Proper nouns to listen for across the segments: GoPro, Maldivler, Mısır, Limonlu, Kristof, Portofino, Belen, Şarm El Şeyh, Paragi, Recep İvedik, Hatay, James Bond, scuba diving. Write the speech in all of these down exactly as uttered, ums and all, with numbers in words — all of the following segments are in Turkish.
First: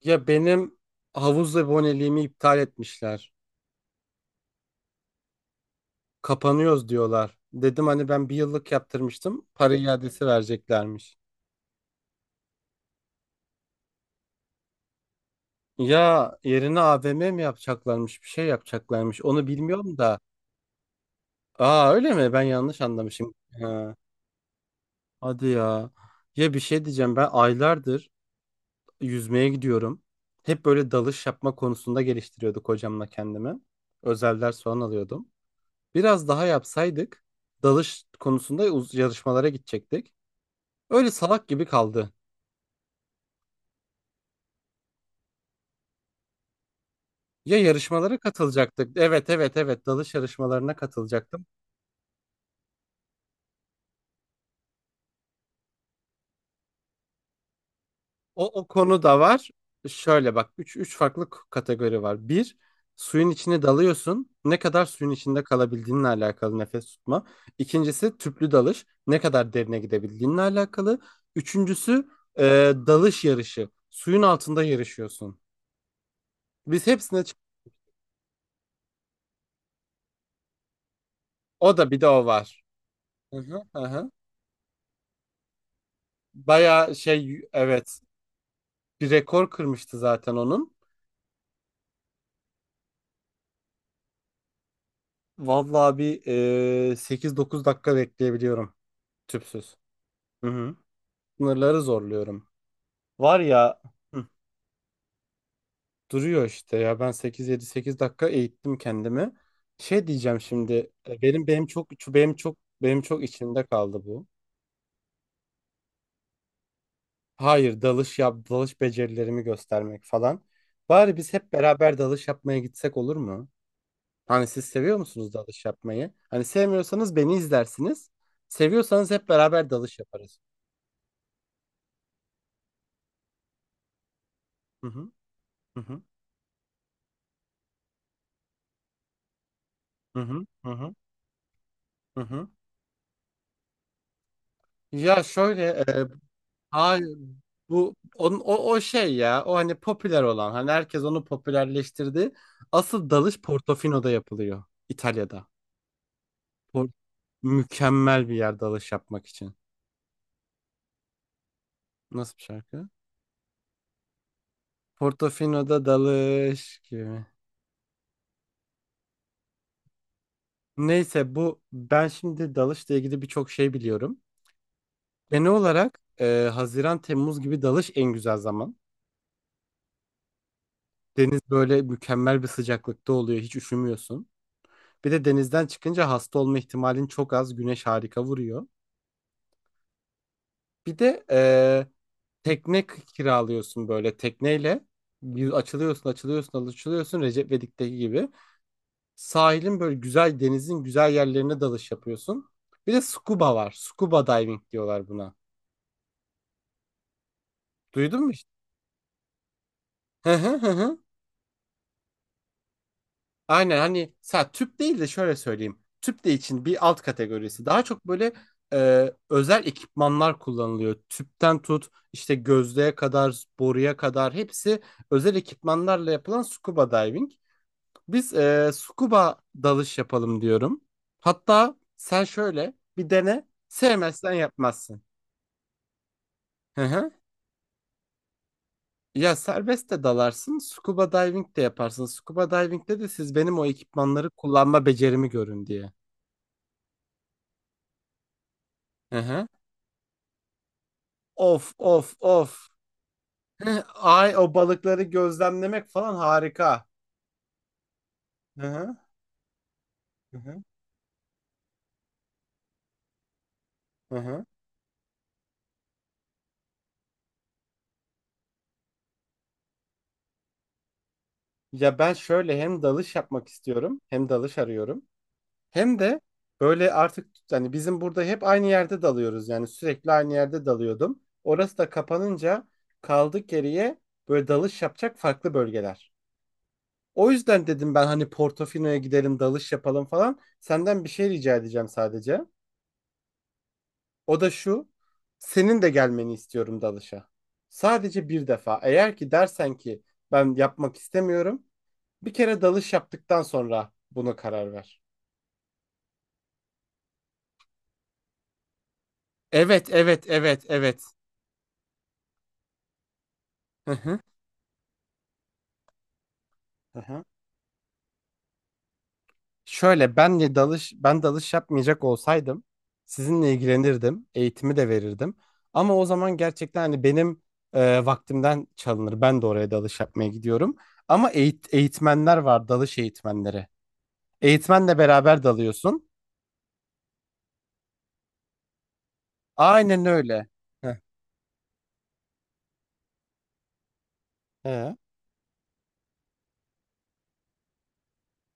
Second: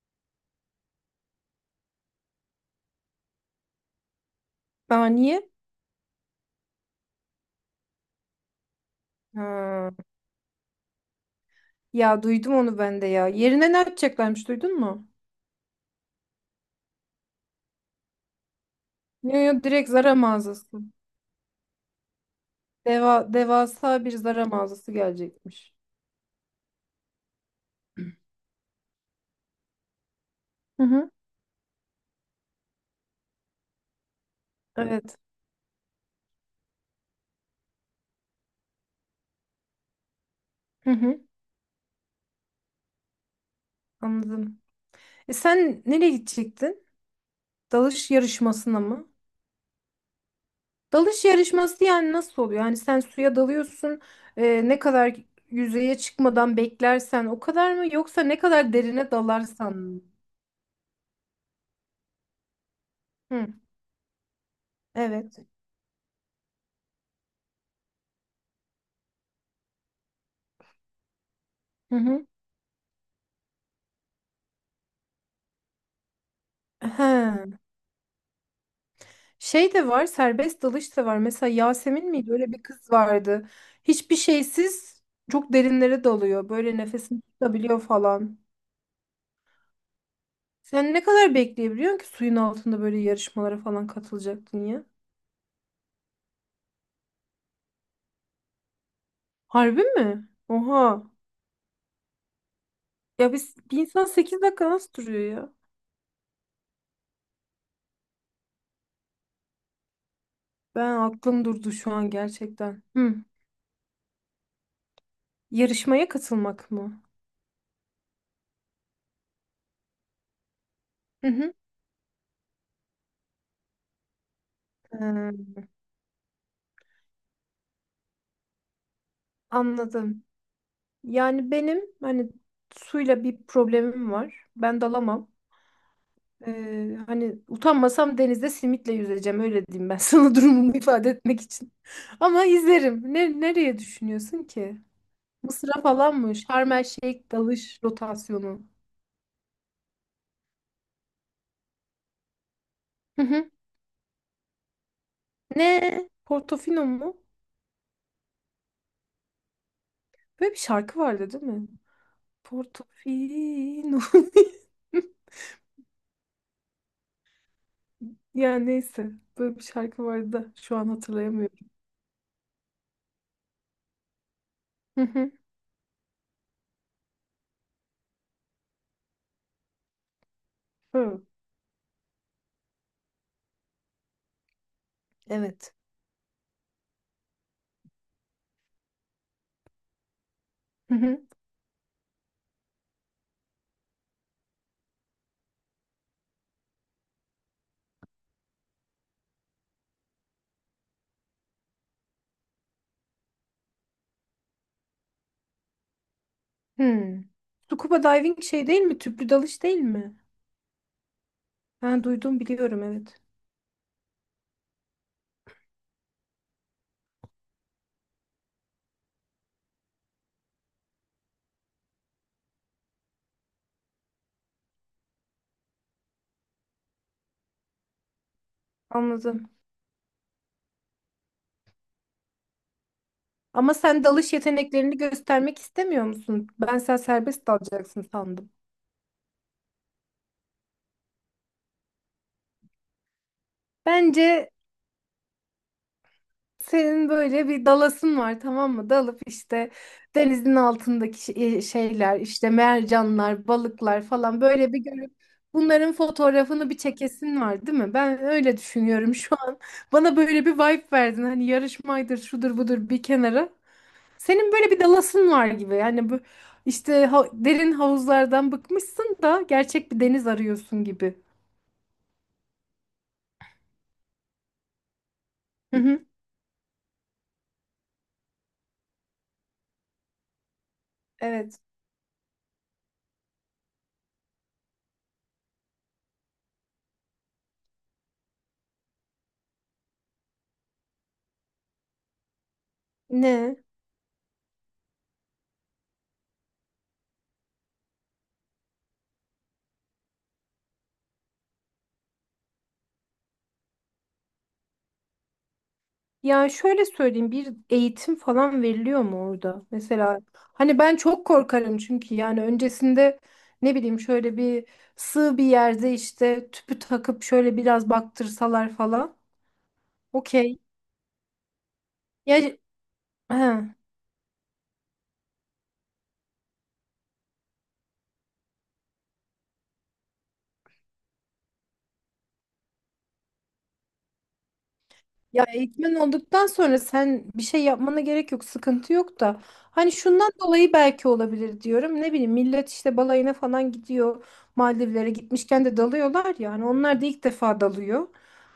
Ya benim havuz aboneliğimi iptal etmişler. Aa, niye? Kapanıyoruz diyorlar. Dedim hani ben bir yıllık yaptırmıştım. Para Ha. iadesi vereceklermiş. Ya duydum onu ben de ya. Yerine ne atacaklarmış, duydun mu? Ya yerine A V M mi yapacaklarmış? Bir şey yapacaklarmış. Yo Onu yo direkt bilmiyorum Zara da. mağazası. Aa öyle mi? Ben yanlış Deva, anlamışım. Ha, Devasa bir Zara mağazası hadi gelecekmiş. ya. Ya bir şey diyeceğim. Ben aylardır yüzmeye gidiyorum. Hep Hı böyle hı. dalış yapma konusunda geliştiriyorduk hocamla kendimi. Özel ders falan Evet. alıyordum. Biraz daha yapsaydık dalış konusunda uz- yarışmalara gidecektik. Hı Öyle hı. salak gibi kaldı. Anladım. E sen nereye gidecektin? Ya Dalış yarışmalara yarışmasına katılacaktık. mı? Evet evet evet, dalış yarışmalarına Dalış katılacaktım. yarışması yani nasıl oluyor? Yani sen suya dalıyorsun. E, ne kadar yüzeye çıkmadan beklersen o kadar mı? Yoksa ne O, o kadar konu derine da var. dalarsan mı? Şöyle bak, üç üç farklı k- kategori var. Bir, suyun Hı. içine dalıyorsun. Ne kadar suyun Evet. içinde kalabildiğinle alakalı, nefes tutma. İkincisi tüplü dalış. Ne kadar derine gidebildiğinle alakalı. Hı Üçüncüsü hı. e, dalış yarışı. Suyun altında yarışıyorsun. Biz hepsine çık- He. Şey de var, serbest dalış da var. Mesela o da, bir de Yasemin o miydi? Öyle var. bir kız Hı vardı. hı, hı hı. Hiçbir şeysiz çok derinlere dalıyor. Böyle Bayağı nefesini şey, tutabiliyor evet, falan. bir rekor kırmıştı zaten onun. Sen ne kadar bekleyebiliyorsun ki suyun altında böyle yarışmalara falan katılacaktın ya? Vallahi bir e, sekiz dokuz dakika bekleyebiliyorum tüpsüz. Harbi mi? Hı hı. Oha. Sınırları zorluyorum. Ya Var biz, bir ya. insan Hı, sekiz dakika nasıl duruyor ya? duruyor işte ya, ben sekiz yedi sekiz dakika eğittim kendimi. Şey diyeceğim şimdi, Ben e, aklım benim benim durdu çok şu an benim çok gerçekten. benim Hı. çok içimde kaldı bu. Yarışmaya katılmak mı? Hayır, dalış yap, dalış becerilerimi göstermek falan. Bari Hı biz hep hı. beraber dalış yapmaya gitsek olur mu? Hani siz seviyor musunuz Ee, dalış yapmayı? Hani sevmiyorsanız beni izlersiniz. Seviyorsanız hep beraber dalış Anladım. yaparız. Yani benim hani suyla bir problemim var. Ben Hı hı dalamam. hı hı Ee, hani utanmasam denizde simitle yüzeceğim öyle diyeyim ben hı sana hı hı durumumu hı. ifade etmek için. Hı Ama hı. izlerim. Ne, nereye düşünüyorsun ki? Ya şöyle Mısır'a e, falan mı? Şarm El hayır, Şeyh dalış bu onun, o, rotasyonu. o şey ya, o hani popüler olan, hani herkes onu popülerleştirdi. Asıl Hı dalış hı. Portofino'da yapılıyor, İtalya'da. Ne? Portofino Por- mu? mükemmel bir yer dalış yapmak için. Böyle bir şarkı vardı değil mi? Nasıl bir şarkı? Portofino. Portofino'da dalış gibi. Ya neyse. Böyle bir şarkı vardı da şu an Neyse, bu hatırlayamıyorum. ben şimdi dalışla ilgili birçok şey biliyorum. Hı hı. Genel olarak e, Haziran Temmuz gibi dalış en güzel zaman. Hı. Deniz böyle mükemmel bir sıcaklıkta oluyor. Hiç üşümüyorsun. Bir de denizden Evet. çıkınca hasta olma ihtimalin çok az. Güneş harika vuruyor. Hı Bir hı. de e, tekne k- kiralıyorsun, böyle tekneyle. Bir açılıyorsun, açılıyorsun, açılıyorsun Recep İvedik'teki gibi. Sahilin böyle güzel, denizin güzel yerlerine dalış yapıyorsun. Bir de scuba var. Scuba diving diyorlar buna. Hı. Scuba Duydun mu diving işte? şey değil mi? Tüplü dalış değil mi? Ben duydum, biliyorum, evet. Aynen, hani sa tüp değil de şöyle söyleyeyim. Tüp de için bir alt kategorisi. Daha çok böyle e, özel ekipmanlar kullanılıyor. Tüpten tut, işte gözlüğe kadar, boruya kadar hepsi özel ekipmanlarla yapılan scuba diving. Biz e, scuba Anladım. dalış yapalım diyorum. Hatta sen şöyle bir dene. Ama sen Sevmezsen dalış yeteneklerini yapmazsın. göstermek istemiyor musun? Ben Hı sen hı. serbest dalacaksın sandım. Ya serbest de dalarsın, scuba diving de yaparsın. Scuba diving'de de siz benim o ekipmanları Bence kullanma becerimi görün diye. senin böyle bir dalasın var, tamam mı? Hı Dalıp hı. işte denizin altındaki şe- Of of şeyler, işte of. mercanlar, Heh, balıklar ay falan o böyle bir balıkları görüp gözlemlemek bunların falan fotoğrafını bir harika. çekesin var değil mi? Ben öyle Hı hı, düşünüyorum şu an. Bana hı böyle bir hı, vibe verdin, hani yarışmaydır şudur budur bir kenara. hı hı. Senin böyle bir dalasın var gibi yani bu işte ha- derin havuzlardan bıkmışsın da gerçek bir deniz arıyorsun gibi. Ya ben şöyle hem dalış yapmak istiyorum, hem dalış arıyorum. Hı Hem hı. de böyle artık, hani bizim burada hep aynı yerde dalıyoruz, yani sürekli aynı yerde dalıyordum. Evet. Orası da kapanınca kaldık geriye, böyle dalış yapacak farklı bölgeler. O yüzden dedim ben hani Portofino'ya gidelim dalış yapalım falan. Senden bir şey rica edeceğim sadece. Ne? O da şu. Senin de gelmeni istiyorum dalışa. Sadece bir defa. Eğer ki dersen ki ben yapmak istemiyorum, bir kere dalış yaptıktan sonra buna karar ver. Ya şöyle söyleyeyim, bir eğitim falan veriliyor mu orada? Evet, Mesela evet, evet, hani ben evet. çok korkarım, çünkü yani öncesinde ne Hı bileyim hı. şöyle bir sığ bir yerde işte tüpü Hı takıp hı. şöyle biraz baktırsalar falan. Şöyle benle Okey. dalış, ben dalış yapmayacak Ya he. olsaydım sizinle ilgilenirdim, eğitimi de verirdim. Ama o zaman gerçekten hani benim e, vaktimden çalınır. Ben de oraya dalış yapmaya gidiyorum. Ama eğit- eğitmenler var, dalış eğitmenleri. Eğitmenle beraber Ya eğitmen dalıyorsun. olduktan sonra sen bir şey yapmana gerek yok, sıkıntı yok da. Hani Aynen şundan öyle. dolayı Heh, belki olabilir diyorum. Ne bileyim millet işte balayına falan gidiyor. ee? Maldivlere gitmişken de dalıyorlar ya. Hani onlar da ilk defa dalıyor.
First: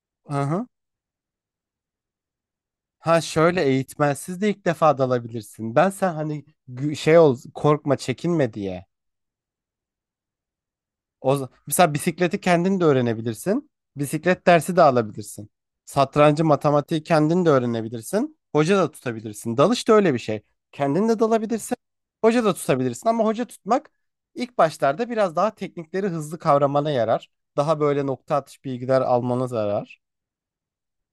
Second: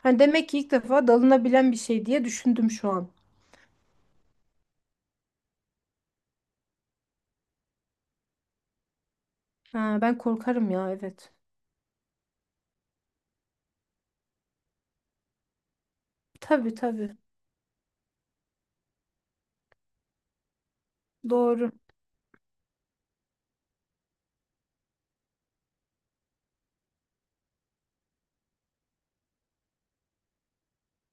Hani Hı demek ki hı. ilk defa dalınabilen bir şey diye düşündüm şu an. Ha şöyle, eğitmensiz de ilk defa dalabilirsin. Ben sen hani gü- şey ol, korkma çekinme diye. Ha, ben korkarım ya, evet. O, z- mesela bisikleti kendin de öğrenebilirsin. Bisiklet dersi de alabilirsin. Satrancı, Tabii matematiği tabii. kendin de öğrenebilirsin. Hoca da tutabilirsin. Dalış da öyle bir şey. Kendin de Doğru. dalabilirsin. Hoca da tutabilirsin, ama hoca tutmak ilk başlarda biraz daha teknikleri hızlı kavramana yarar. Daha böyle nokta atış bilgiler almana yarar.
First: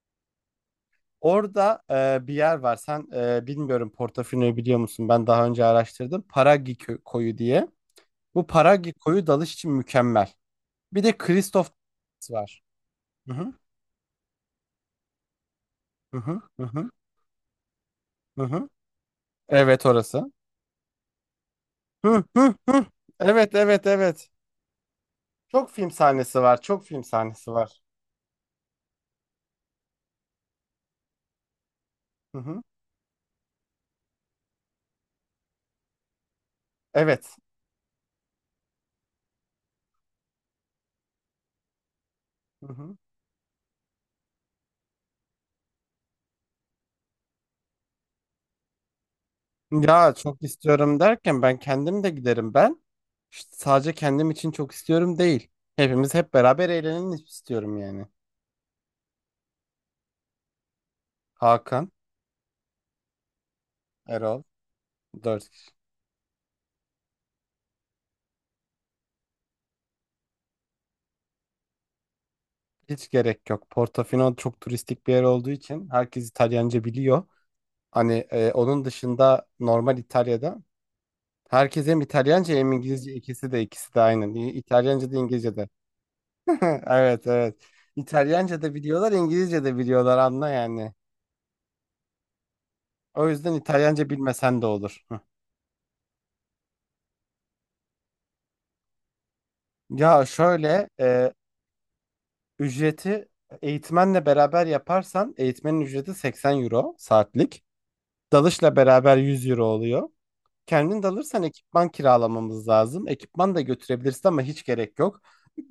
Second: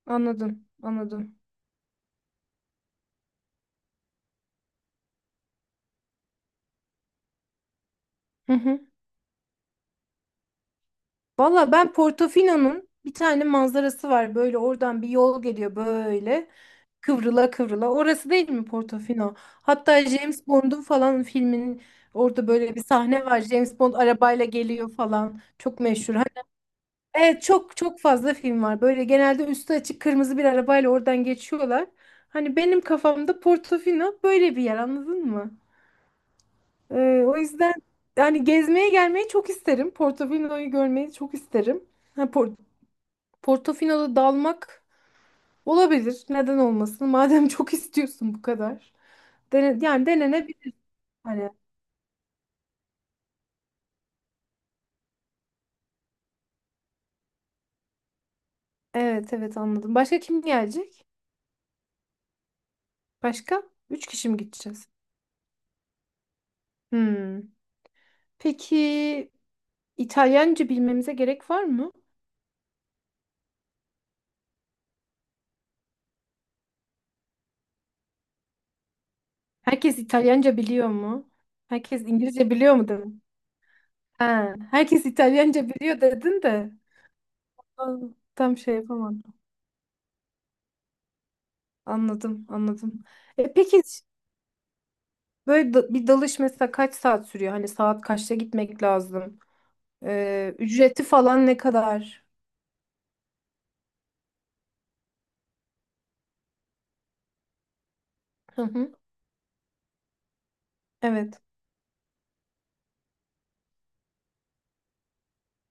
Anladım. Anladım. Orada e, bir yer var. Sen, e, bilmiyorum, Portofino'yu biliyor musun? Ben daha önce araştırdım. Paragi kö- koyu diye. Bu Paragi koyu dalış için mükemmel. Bir de Kristof Valla ben var. Portofino'nun bir Hı tane hı manzarası var. Böyle oradan bir yol geliyor hı hı böyle. hı hı. Kıvrıla kıvrıla. Orası Hı değil mi hı. Portofino? Evet, Hatta orası. James Bond'un falan filminin Hı orada hı böyle bir hı. sahne var. Evet James evet Bond evet. arabayla geliyor falan. Çok Çok film meşhur. Hani, sahnesi var. Çok film evet sahnesi çok var. çok fazla film var. Böyle genelde üstü açık kırmızı bir arabayla oradan geçiyorlar. Hı Hani hı. benim kafamda Portofino böyle bir yer, anladın mı? Ee, Evet. O yüzden yani gezmeye gelmeyi çok isterim. Portofino'yu görmeyi çok isterim. Ha, Por- Hı hı. Portofino'da dalmak olabilir. Neden olmasın? Madem çok istiyorsun bu kadar. Dene, yani Ya çok denenebilir istiyorum derken hani. ben kendim de giderim ben. İşte sadece kendim için çok istiyorum değil. Hepimiz hep beraber eğlenelim istiyorum yani. Evet evet anladım. Başka kim gelecek? Hakan, Başka? Üç kişi mi Erol, gideceğiz? dört kişi. Hmm. Peki, İtalyanca bilmemize gerek var mı? Hiç gerek yok. Portofino çok turistik bir yer olduğu için herkes İtalyanca biliyor. Hani e, onun dışında normal Herkes İtalyanca İtalya'da biliyor mu? herkes hem Herkes İngilizce İtalyanca hem biliyor mu, İngilizce, dedim. ikisi de ikisi de aynı. İ- Ha, herkes İtalyanca da İngilizce İtalyanca de. biliyor dedin de. Evet evet. Aa, tam İtalyanca şey da biliyorlar, yapamadım. İngilizce de biliyorlar, anla yani. Anladım, anladım. O yüzden E, peki İtalyanca bilmesen de olur. Hı. böyle da- bir dalış mesela kaç saat sürüyor? Hani saat kaçta gitmek lazım? Ya Ee, şöyle Ücreti e, falan ne kadar? ücreti, eğitmenle beraber yaparsan eğitmenin ücreti seksen euro saatlik. Hı Dalışla hı. beraber yüz euro oluyor. Kendin Evet. dalırsan ekipman kiralamamız lazım. Ekipman da götürebilirsin ama hiç gerek yok.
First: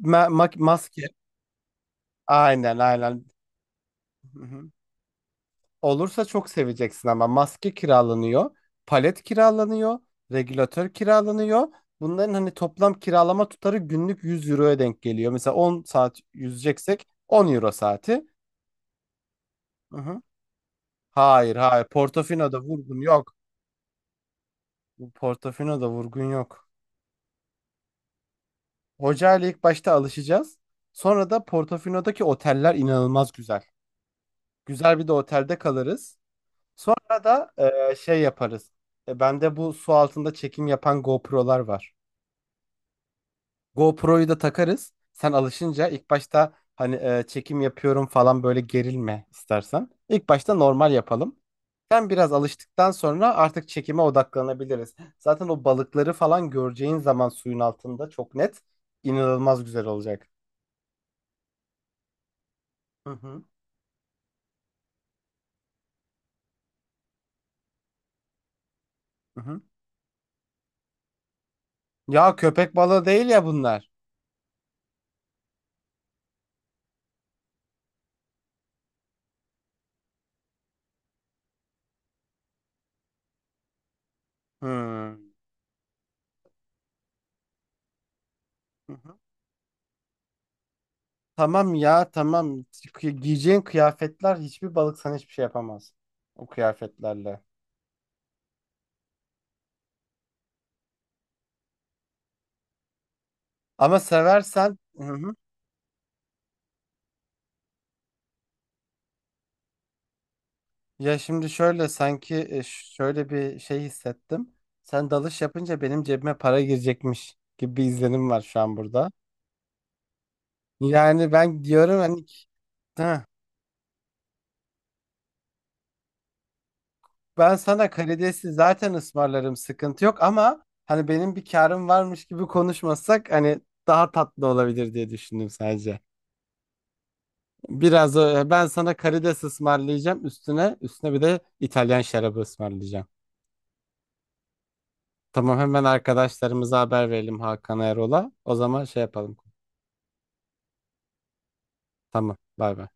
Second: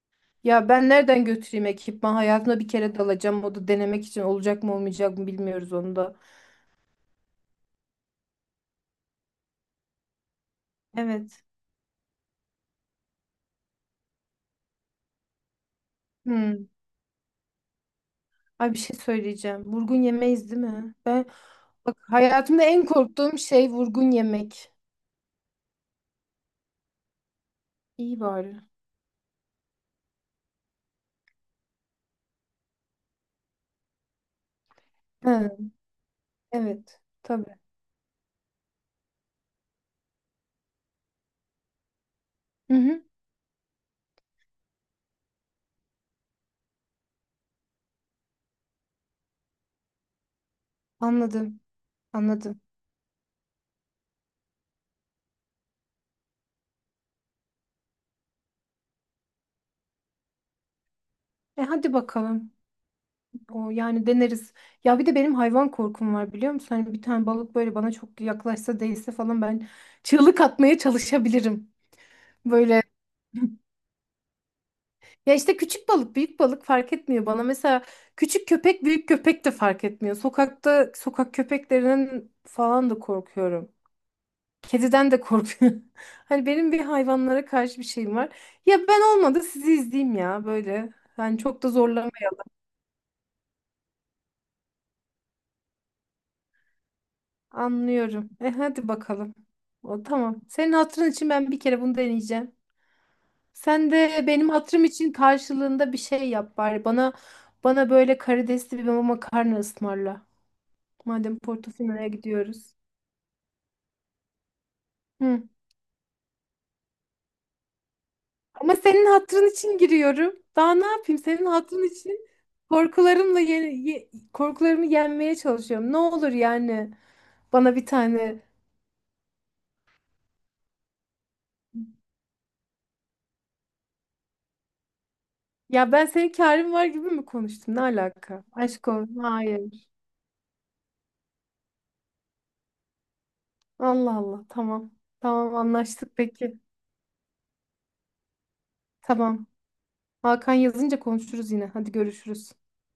Ma- ma- Ya ben maske nereden götüreyim ekipman? Hayatımda bir aynen kere aynen. dalacağım. O da denemek için, Hı olacak hı. mı olmayacak mı bilmiyoruz onu da. Olursa çok seveceksin, ama maske kiralanıyor. Palet kiralanıyor. Regülatör Evet. kiralanıyor. Bunların hani toplam kiralama tutarı günlük yüz euroya denk geliyor. Mesela on saat Hmm. yüzeceksek on euro saati. Ay bir şey söyleyeceğim. Vurgun Hı hı. yemeyiz değil mi? Ben Hayır hayır, bak Portofino'da hayatımda en vurgun yok. korktuğum şey vurgun yemek. Portofino'da vurgun yok. İyi bari. Hoca ile ilk başta alışacağız. Sonra da Portofino'daki oteller inanılmaz güzel. Güzel bir de Ha, otelde kalırız. evet. Sonra Tabii. da e, şey yaparız. E, bende bu su altında çekim yapan GoPro'lar var. Hı hı. GoPro'yu da takarız. Sen alışınca ilk başta hani e, çekim yapıyorum falan böyle gerilme istersen. İlk başta normal yapalım. Anladım. Sen biraz Anladım. alıştıktan sonra artık çekime odaklanabiliriz. Zaten o balıkları falan göreceğin zaman suyun altında çok net, inanılmaz güzel olacak. E hadi bakalım. Hı hı. O yani deneriz. Ya bir de benim hayvan korkum var biliyor musun? Hani bir tane balık böyle bana çok yaklaşsa değse Hı falan hı. ben çığlık atmaya çalışabilirim. Ya köpek Böyle balığı değil ya bunlar. ya işte küçük balık büyük balık fark etmiyor bana. Mesela küçük köpek büyük köpek de fark etmiyor. Sokakta sokak köpeklerinden falan da korkuyorum. Kediden Hmm. Hı de korkuyorum. Hani benim bir hayvanlara karşı bir şeyim var. Ya ben hı. olmadı sizi izleyeyim ya böyle. Yani çok da Tamam ya, zorlamayayım. tamam. Kı- Giyeceğin kıyafetler, hiçbir balık sana hiçbir şey yapamaz. O kıyafetlerle. Anlıyorum. E hadi bakalım. O tamam. Senin hatırın için ben bir kere bunu deneyeceğim. Sen Ama de benim seversen. hatırım Hı için hı. karşılığında bir şey yap bari. Bana bana böyle karidesli bir makarna ısmarla. Ya Madem şimdi şöyle, Portofino'ya sanki e, gidiyoruz. şöyle bir şey hissettim. Sen dalış Hı. yapınca benim cebime para girecekmiş gibi bir izlenim var şu Ama an senin burada. hatırın için giriyorum. Daha ne yapayım? Yani Senin ben hatırın diyorum hani, için korkularımla ye- ye- korkularımı yenmeye çalışıyorum. Ne olur yani ben bana bir sana tane. karidesi zaten ısmarlarım, sıkıntı yok, ama hani benim bir karım varmış gibi konuşmasak, hani daha tatlı olabilir diye düşündüm Ya sadece. ben senin kârin var gibi mi konuştum? Ne Biraz alaka? o- ben Aşk sana olsun. karides Hayır. ısmarlayacağım, üstüne üstüne bir de İtalyan şarabı ısmarlayacağım. Allah Allah tamam. Tamam Tamam, hemen anlaştık peki. arkadaşlarımıza haber verelim, Hakan Erol'a. O zaman şey yapalım. Tamam. Hakan yazınca konuşuruz yine. Hadi Tamam, görüşürüz. bay bay.